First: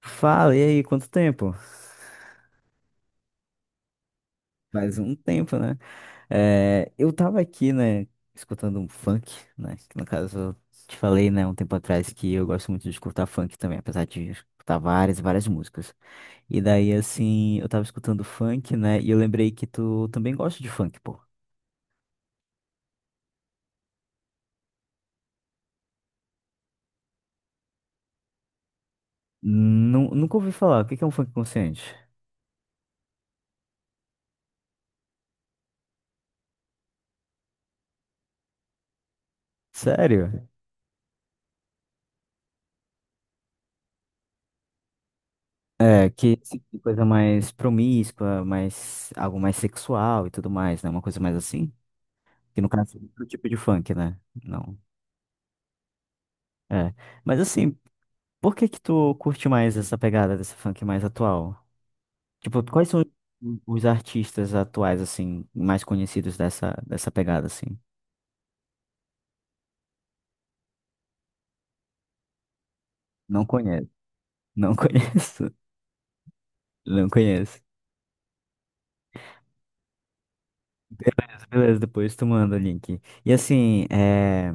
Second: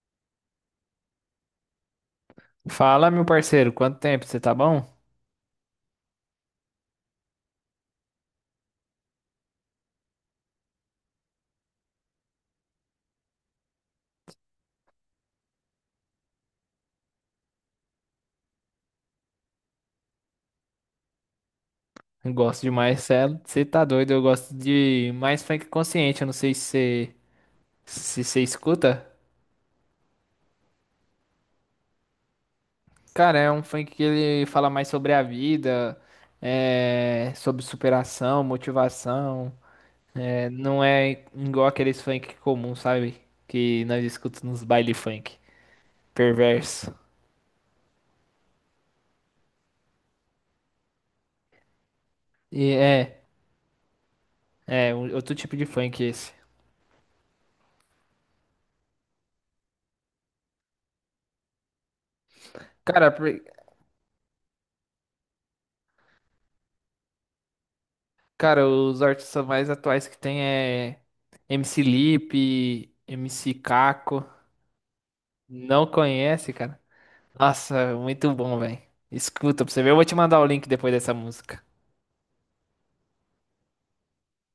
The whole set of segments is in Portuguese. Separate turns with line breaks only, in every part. Fala, e aí, quanto tempo?
Fala, meu parceiro, quanto tempo? Você tá bom?
Faz um tempo, né? É, eu tava aqui, né, escutando um funk, né? Que no caso, eu te falei, né, um tempo atrás que eu gosto muito de escutar funk também, apesar de escutar várias músicas. E daí, assim, eu tava escutando funk, né, e eu lembrei que tu também gosta de funk, pô.
Eu gosto demais, Celo. Você tá doido? Eu gosto de mais funk consciente. Eu não sei se você se você escuta.
Nunca ouvi falar, o que que é um funk consciente?
Cara, é um funk que ele fala mais sobre a vida, sobre superação, motivação.
Sério?
É, não é igual aqueles funk comum, sabe? Que nós escutamos nos baile funk.
É, que assim,
Perverso.
coisa mais promíscua, mais, algo mais sexual e tudo mais, né? Uma coisa mais assim? Que
E
no caso é
é,
outro tipo de funk, né? Não.
outro tipo de funk esse.
É. Mas assim, por que que tu curte mais essa pegada desse funk mais atual? Tipo, quais são
Cara, por-
os artistas atuais, assim, mais conhecidos dessa pegada, assim?
Cara, os artistas mais atuais que tem é MC Lipe,
Não
MC
conheço.
Caco.
Não conheço.
Não conhece, cara?
Não conheço.
Nossa, muito bom, velho. Escuta pra você ver. Eu vou te mandar o link depois dessa
Beleza,
música.
beleza, depois tu manda o link. E assim, é.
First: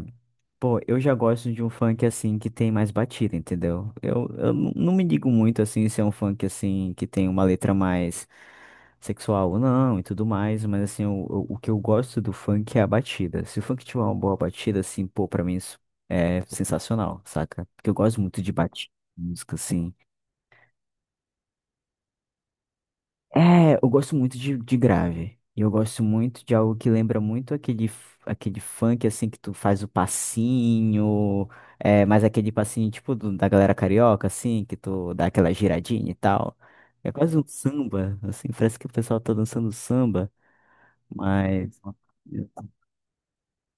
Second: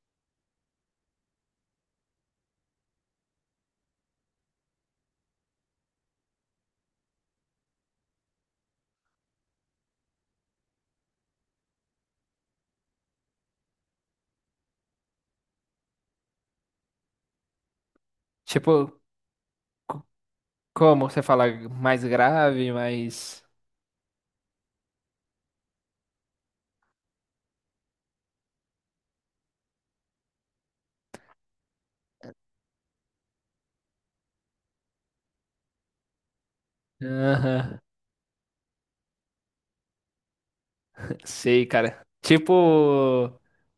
Pô, eu já gosto de um funk assim que tem mais batida, entendeu? Eu não me digo muito assim se é um funk assim que tem uma letra mais sexual ou não e tudo mais, mas assim, o que eu gosto do funk é a batida. Se o funk tiver uma boa batida, assim, pô, pra mim isso é sensacional, saca? Porque eu gosto muito de batida,
Tipo,
música, assim.
c- como você fala mais grave, mais.
É, eu gosto muito de grave. E eu gosto muito de algo que lembra muito aquele, aquele funk, assim, que tu faz o passinho, é, mas aquele passinho tipo da galera carioca, assim, que tu dá aquela giradinha e tal. É quase um
Aham,
samba, assim, parece que o pessoal tá dançando samba,
sei,
mas...
cara. Tipo,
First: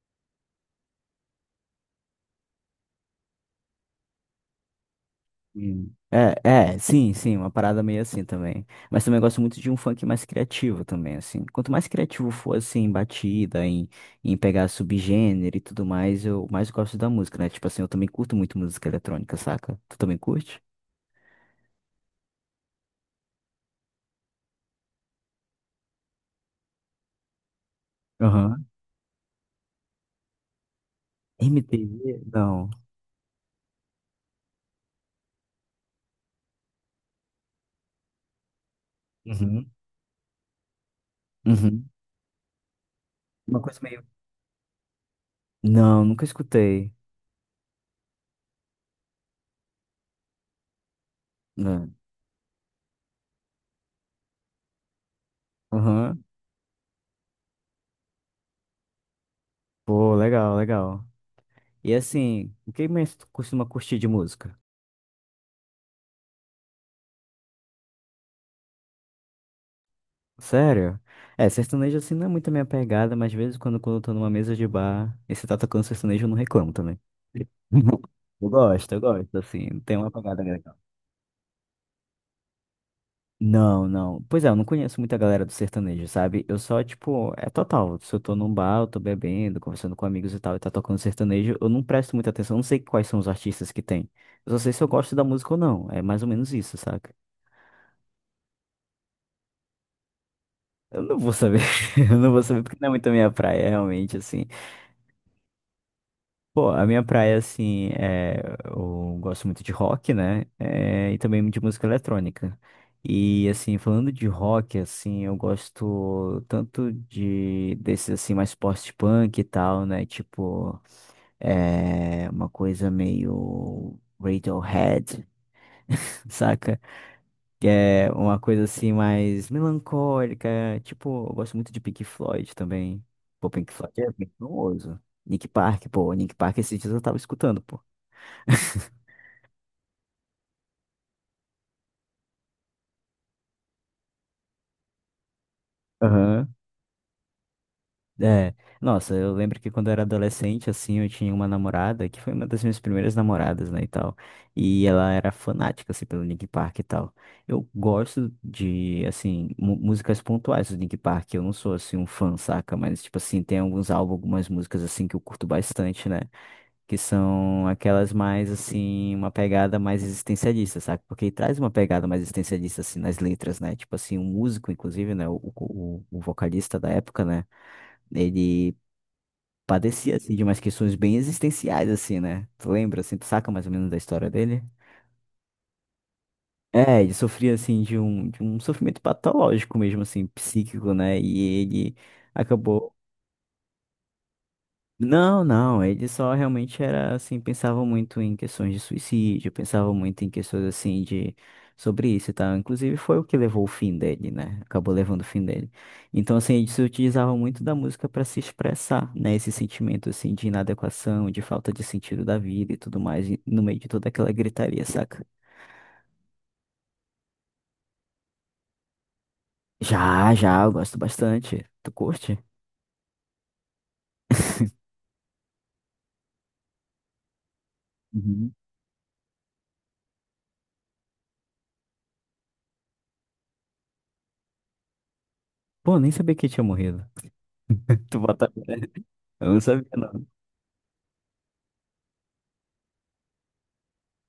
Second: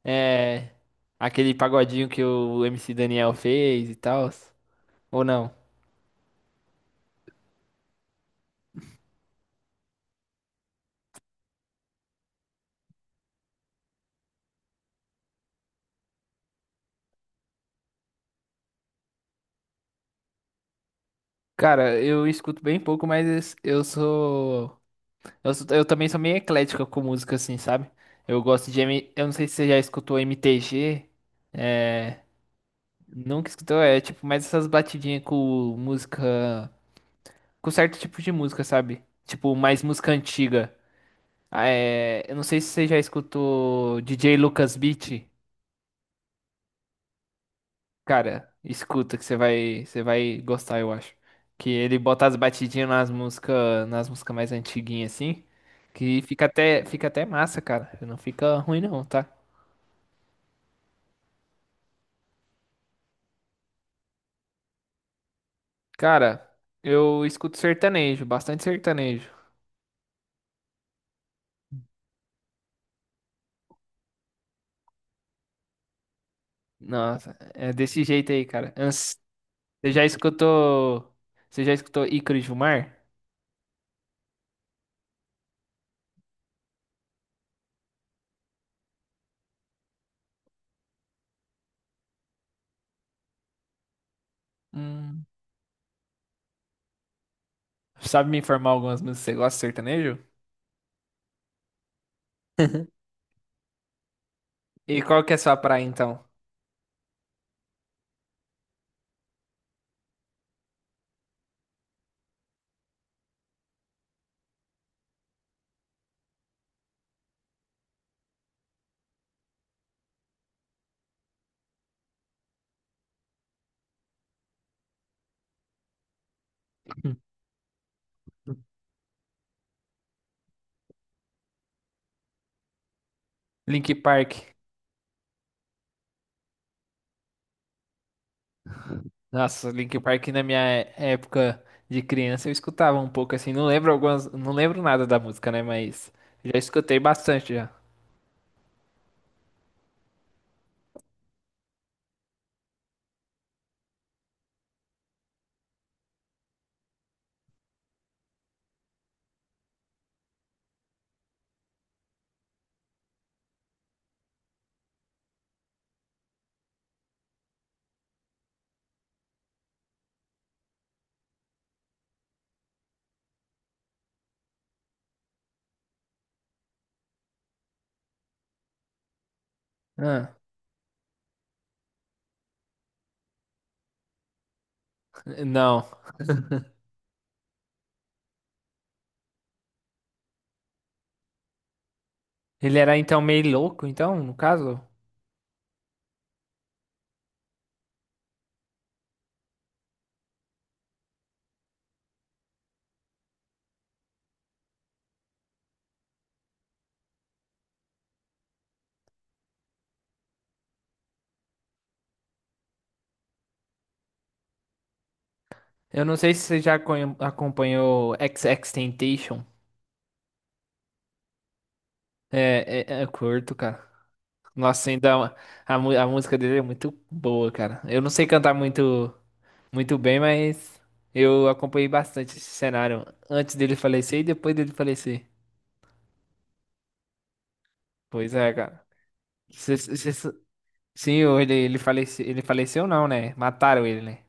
é. Aquele pagodinho que o MC Daniel fez e tal. Ou não?
Hum. É, é, sim, sim, uma parada meio assim também. Mas também eu gosto muito de um funk mais criativo também, assim. Quanto mais criativo for, assim, em batida, em pegar subgênero e tudo mais, eu mais gosto da música, né? Tipo assim, eu também curto muito música eletrônica, saca? Tu também curte?
Cara, eu escuto bem pouco, mas eu sou. Eu também sou meio eclético com música, assim, sabe? Eu
Aham.
gosto de. Eu não sei se você já escutou MTG.
MPB?
É.
Não.
Nunca escutou, é tipo mais essas batidinhas com música. Com certo tipo de música, sabe? Tipo,
Uhum.
mais música antiga.
Uhum.
É, eu não sei se você já
Uma coisa
escutou
meio.
DJ Lucas Beat.
Não, nunca escutei.
Cara, escuta que você vai gostar, eu acho. Que
Não.
ele bota as batidinhas nas músicas mais antiguinhas, assim. Que
Aham.
fica até massa, cara. Não fica ruim, não, tá?
Pô, legal, legal. E assim, o que mais tu costuma curtir de música?
Cara, eu escuto sertanejo, bastante sertanejo.
Sério? É, sertanejo assim não é muito a minha pegada, mas às vezes quando eu tô numa mesa de bar e você tá tocando sertanejo, eu não reclamo também.
Nossa, é desse jeito aí, cara.
Eu gosto, assim,
Você
tem
já
uma pegada legal.
escutou? Você já escutou Ícaro e Gilmar?
Não, não. Pois é, eu não conheço muita galera do sertanejo, sabe? Eu só, tipo, é total. Se eu tô num bar, eu tô bebendo, conversando com amigos e tal, e tá tocando sertanejo, eu não presto muita atenção, eu não sei quais são os artistas que tem. Eu só sei se eu gosto da
Hum.
música ou não. É mais ou menos isso, saca?
Sabe me informar algumas músicas? Você gosta de sertanejo?
Eu não vou saber. Eu não vou saber porque não é muito a minha praia, realmente, assim.
E qual que é a sua praia então?
Pô, a minha praia, assim, é, eu gosto muito de rock, né? É, e também de música eletrônica. E, assim, falando de rock, assim, eu gosto tanto de desses, assim, mais post-punk e tal, né? Tipo, é, uma coisa meio Radiohead, saca? Que é uma coisa, assim, mais melancólica. Tipo, eu gosto muito de Pink Floyd também. Pô, Pink Floyd
Link
é bem
Park.
famoso. Nick Park, pô, Nick Park esses dias eu tava escutando, pô.
Nossa, Link Park na minha época de criança eu escutava um pouco assim, não lembro algumas, não lembro nada da música, né, mas
Aham.
já escutei bastante já.
É. Nossa, eu lembro que quando eu era adolescente, assim, eu tinha uma namorada que foi uma das minhas primeiras namoradas, né, e tal. E ela era fanática, assim, pelo Linkin Park e tal. Eu gosto de, assim, músicas pontuais do Linkin Park. Eu não sou, assim, um fã, saca? Mas, tipo assim, tem alguns álbuns, algumas músicas, assim, que eu curto bastante, né? Que são aquelas mais, assim, uma pegada mais existencialista, saca? Porque traz uma pegada mais existencialista, assim, nas letras, né? Tipo assim, um músico, inclusive, né, o vocalista da época, né? Ele padecia,
Ah,
assim, de umas questões bem existenciais, assim, né? Tu lembra, assim, tu saca mais ou menos da história dele?
não.
É, ele sofria, assim, de um sofrimento patológico mesmo, assim, psíquico, né? E ele
Ele
acabou.
era então meio louco, então, no caso?
Não, não, ele só realmente era assim, pensava muito em questões de suicídio, pensava muito em questões assim de sobre isso e tal. Inclusive foi o que levou o fim dele, né? Acabou levando o fim dele. Então assim, ele se utilizava muito da música para se expressar, né? Esse sentimento assim de inadequação, de falta de sentido da vida e tudo mais, e no meio de toda aquela gritaria, saca?
Eu não sei se você já acompanhou XXXTentacion.
Já, já, eu gosto bastante. Tu curte?
É curto, cara. Nossa, ainda a música dele é muito boa, cara. Eu não sei cantar
Uhum.
muito, muito bem, mas eu acompanhei bastante esse cenário antes dele falecer e depois dele falecer.
Pô, nem sabia que ele tinha morrido. Tu
Pois
bota.
é, cara.
Eu não
Se-
sabia,
se-
não.
se- Sim, falece, ele faleceu, não, né? Mataram ele, né?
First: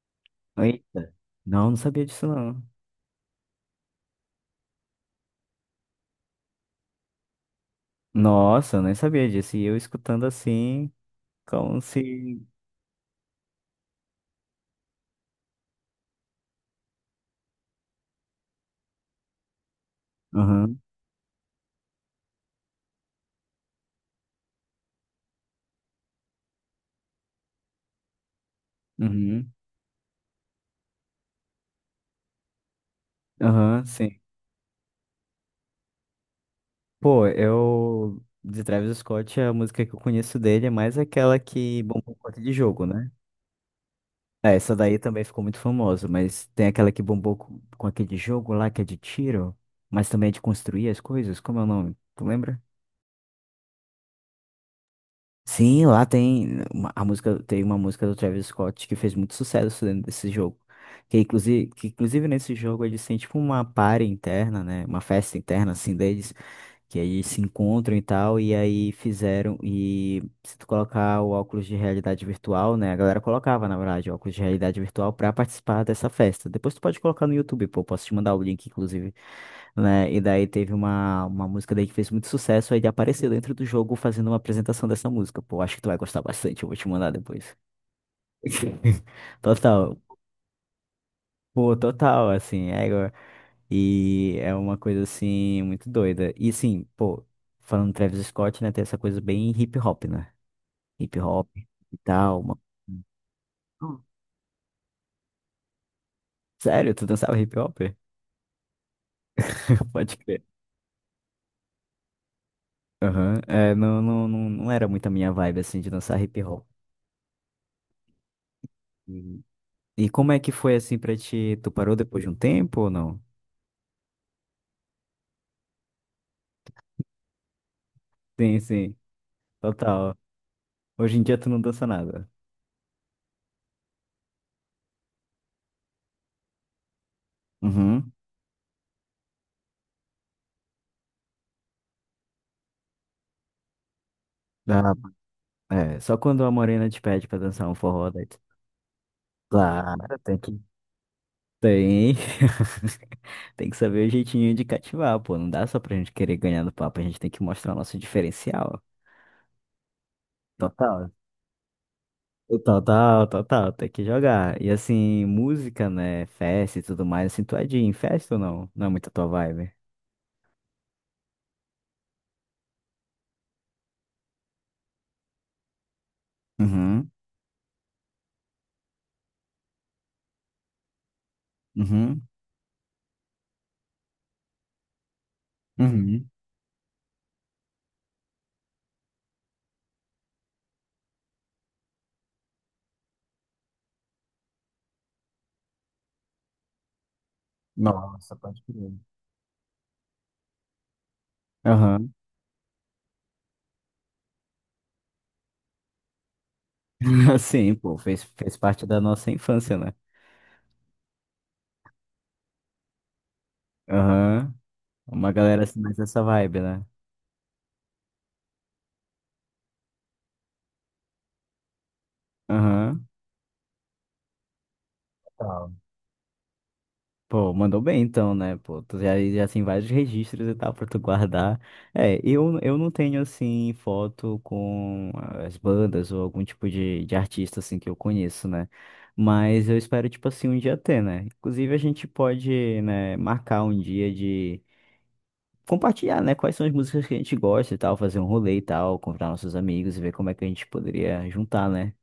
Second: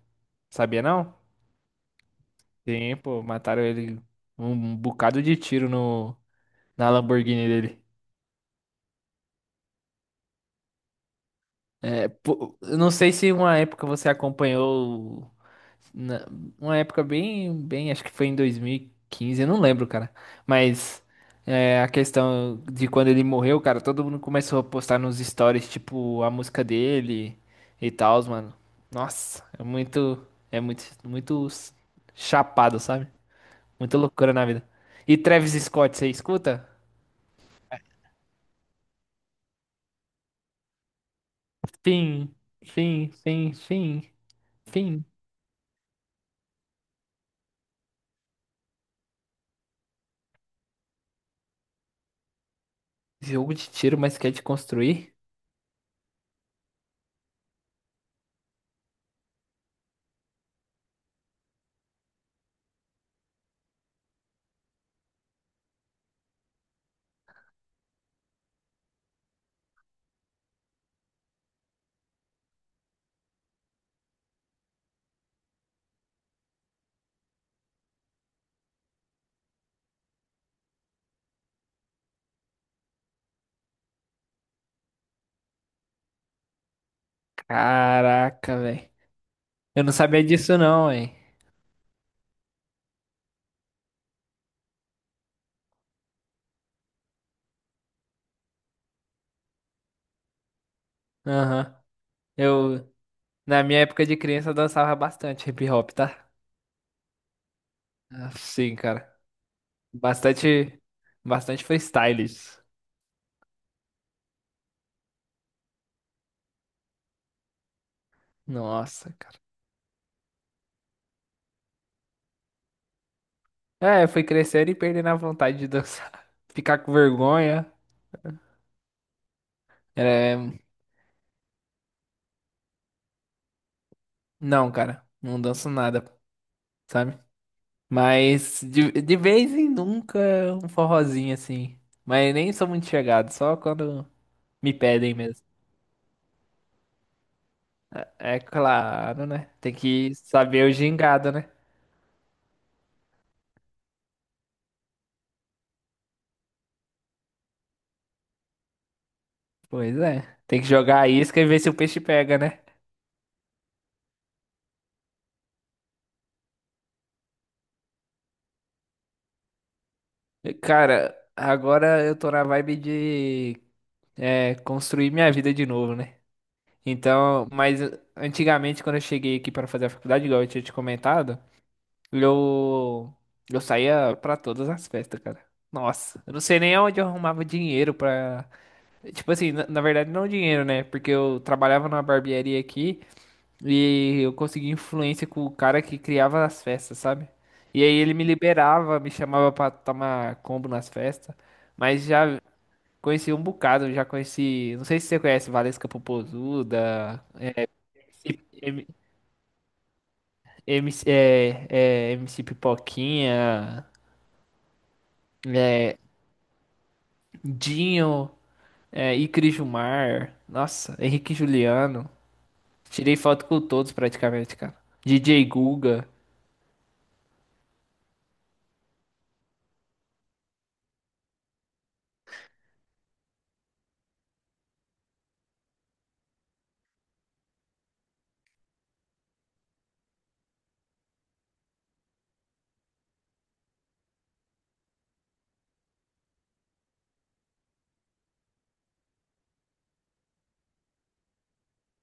Sabia
Eita.
não?
Não, não sabia disso, não.
Sim, pô, mataram ele um bocado de tiro no, na Lamborghini dele.
Nossa, eu nem sabia disso. E eu escutando assim, como se.
Pô, eu não sei se uma época você acompanhou, na- uma época bem, acho que foi em 2015, eu não lembro, cara.
Aham,
Mas é, a questão de quando ele morreu, cara, todo mundo começou a postar nos stories, tipo, a música dele e tal, mano. Nossa,
uhum,
é muito, muito chapado, sabe?
aham,
Muita
sim.
loucura na vida. E Travis Scott, você escuta?
Pô, eu. De Travis Scott, a música que eu conheço dele é mais aquela que bombou com
Fim,
aquele jogo, né?
fim, fim, fim,
É, essa daí
fim.
também ficou muito famosa, mas tem aquela que bombou com aquele jogo lá que é de tiro, mas também é de construir as coisas. Como é o nome? Tu lembra?
Jogo de tiro, mas quer te construir?
Sim, lá tem a música, tem uma música do Travis Scott que fez muito sucesso dentro desse jogo. Que inclusive nesse jogo eles têm tipo uma party interna, né? Uma festa interna assim deles, que aí se encontram e tal, e aí fizeram e se tu colocar o óculos de realidade virtual, né? A galera colocava, na verdade, óculos de realidade virtual pra participar dessa festa. Depois tu pode colocar no YouTube, pô, posso te mandar o link, inclusive, né? E daí teve uma música daí que fez muito sucesso, aí ele apareceu dentro do jogo fazendo uma apresentação dessa música. Pô, acho que tu vai gostar bastante, eu vou te mandar depois.
Caraca, velho. Eu não
Total.
sabia disso não, hein?
Pô, total, assim, é igual- e é uma coisa assim muito doida. E sim, pô, falando do Travis Scott, né, tem essa coisa bem hip hop, né? Hip hop
Aham.
e tal. Uma...
Eu, na minha
Hum.
época de criança, eu dançava bastante hip hop, tá?
Sério, tu dançava hip hop?
Sim, cara.
Pode crer.
Bastante, bastante freestyles.
Aham. É, não era muito a minha vibe, assim, de dançar hip hop.
Nossa, cara.
E, e como é que foi, assim, pra ti? Tu parou depois de um tempo ou não?
É, eu fui crescendo e perdendo a vontade de dançar. Ficar com vergonha.
Sim, sim, total.
É...
Hoje em dia tu não dança nada.
Não, cara. Não danço nada, sabe?
Uhum.
Mas de vez em nunca um forrozinho assim. Mas nem sou muito chegado, só quando me
Ah,
pedem mesmo.
é, só quando a morena te pede pra dançar um forró, daí
É
tu...
claro, né? Tem que
Claro, tem que...
saber o gingado, né?
Tem. Tem que saber o jeitinho de cativar, pô. Não dá só pra gente querer ganhar no papo, a gente tem que mostrar o nosso diferencial.
Pois é. Tem que jogar a
Total.
isca e ver se o peixe pega, né?
Total, total, tem que jogar. E assim, música, né? Festa e tudo mais, assim, tu é de ir em festa ou não? Não é muito a tua vibe.
Cara, agora eu tô na vibe de construir minha vida de novo, né?
Uhum,
Então, mas antigamente, quando eu cheguei aqui para fazer a faculdade, igual eu tinha te comentado,
uhum,
eu, eu saía pra todas as festas, cara. Nossa,
uhum.
eu não sei nem onde eu arrumava dinheiro pra. Tipo assim, na verdade, não dinheiro, né? Porque eu trabalhava numa barbearia aqui. E eu consegui influência com o cara que criava as festas, sabe? E aí ele me
Nossa, pode crer.
liberava, me chamava pra tomar combo nas festas. Mas
Aham.
já conheci um bocado, já conheci. Não sei se você conhece Valesca Popozuda,
Sim, pô, fez, fez parte
M-
da nossa infância, né?
MC, MC Pipoquinha,
Aham. Uma galera assim, mais
é,
dessa vibe, né?
Dinho, Icri Jumar, nossa, Henrique Juliano.
Aham.
Tirei foto com todos praticamente, cara. DJ Guga.
Pô, mandou bem então, né? Pô, tu já, já tem vários registros e tal pra tu guardar. É, eu não tenho, assim, foto com as bandas ou algum tipo de artista, assim, que eu conheço, né? Mas eu espero, tipo assim, um dia ter, né? Inclusive, a gente pode, né, marcar um dia de compartilhar, né? Quais são as músicas que a gente gosta e tal, fazer um rolê e tal, convidar nossos amigos e ver como é que a gente poderia juntar, né?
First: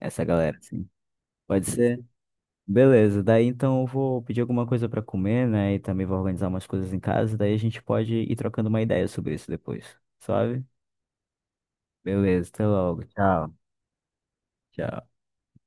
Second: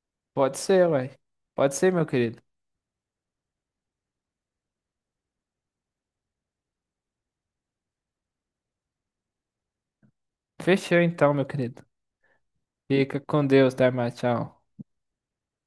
Essa
Pode
galera, assim.
ser, ué.
Pode
Pode ser,
ser.
meu querido.
Beleza, daí então eu vou pedir alguma coisa pra comer, né? E também vou organizar umas coisas em casa, daí a gente pode ir trocando uma ideia sobre isso depois, sabe?
Fechou então, meu querido.
Beleza, até logo.
Fica com
Tchau.
Deus, Dharma. Tchau.
Tchau.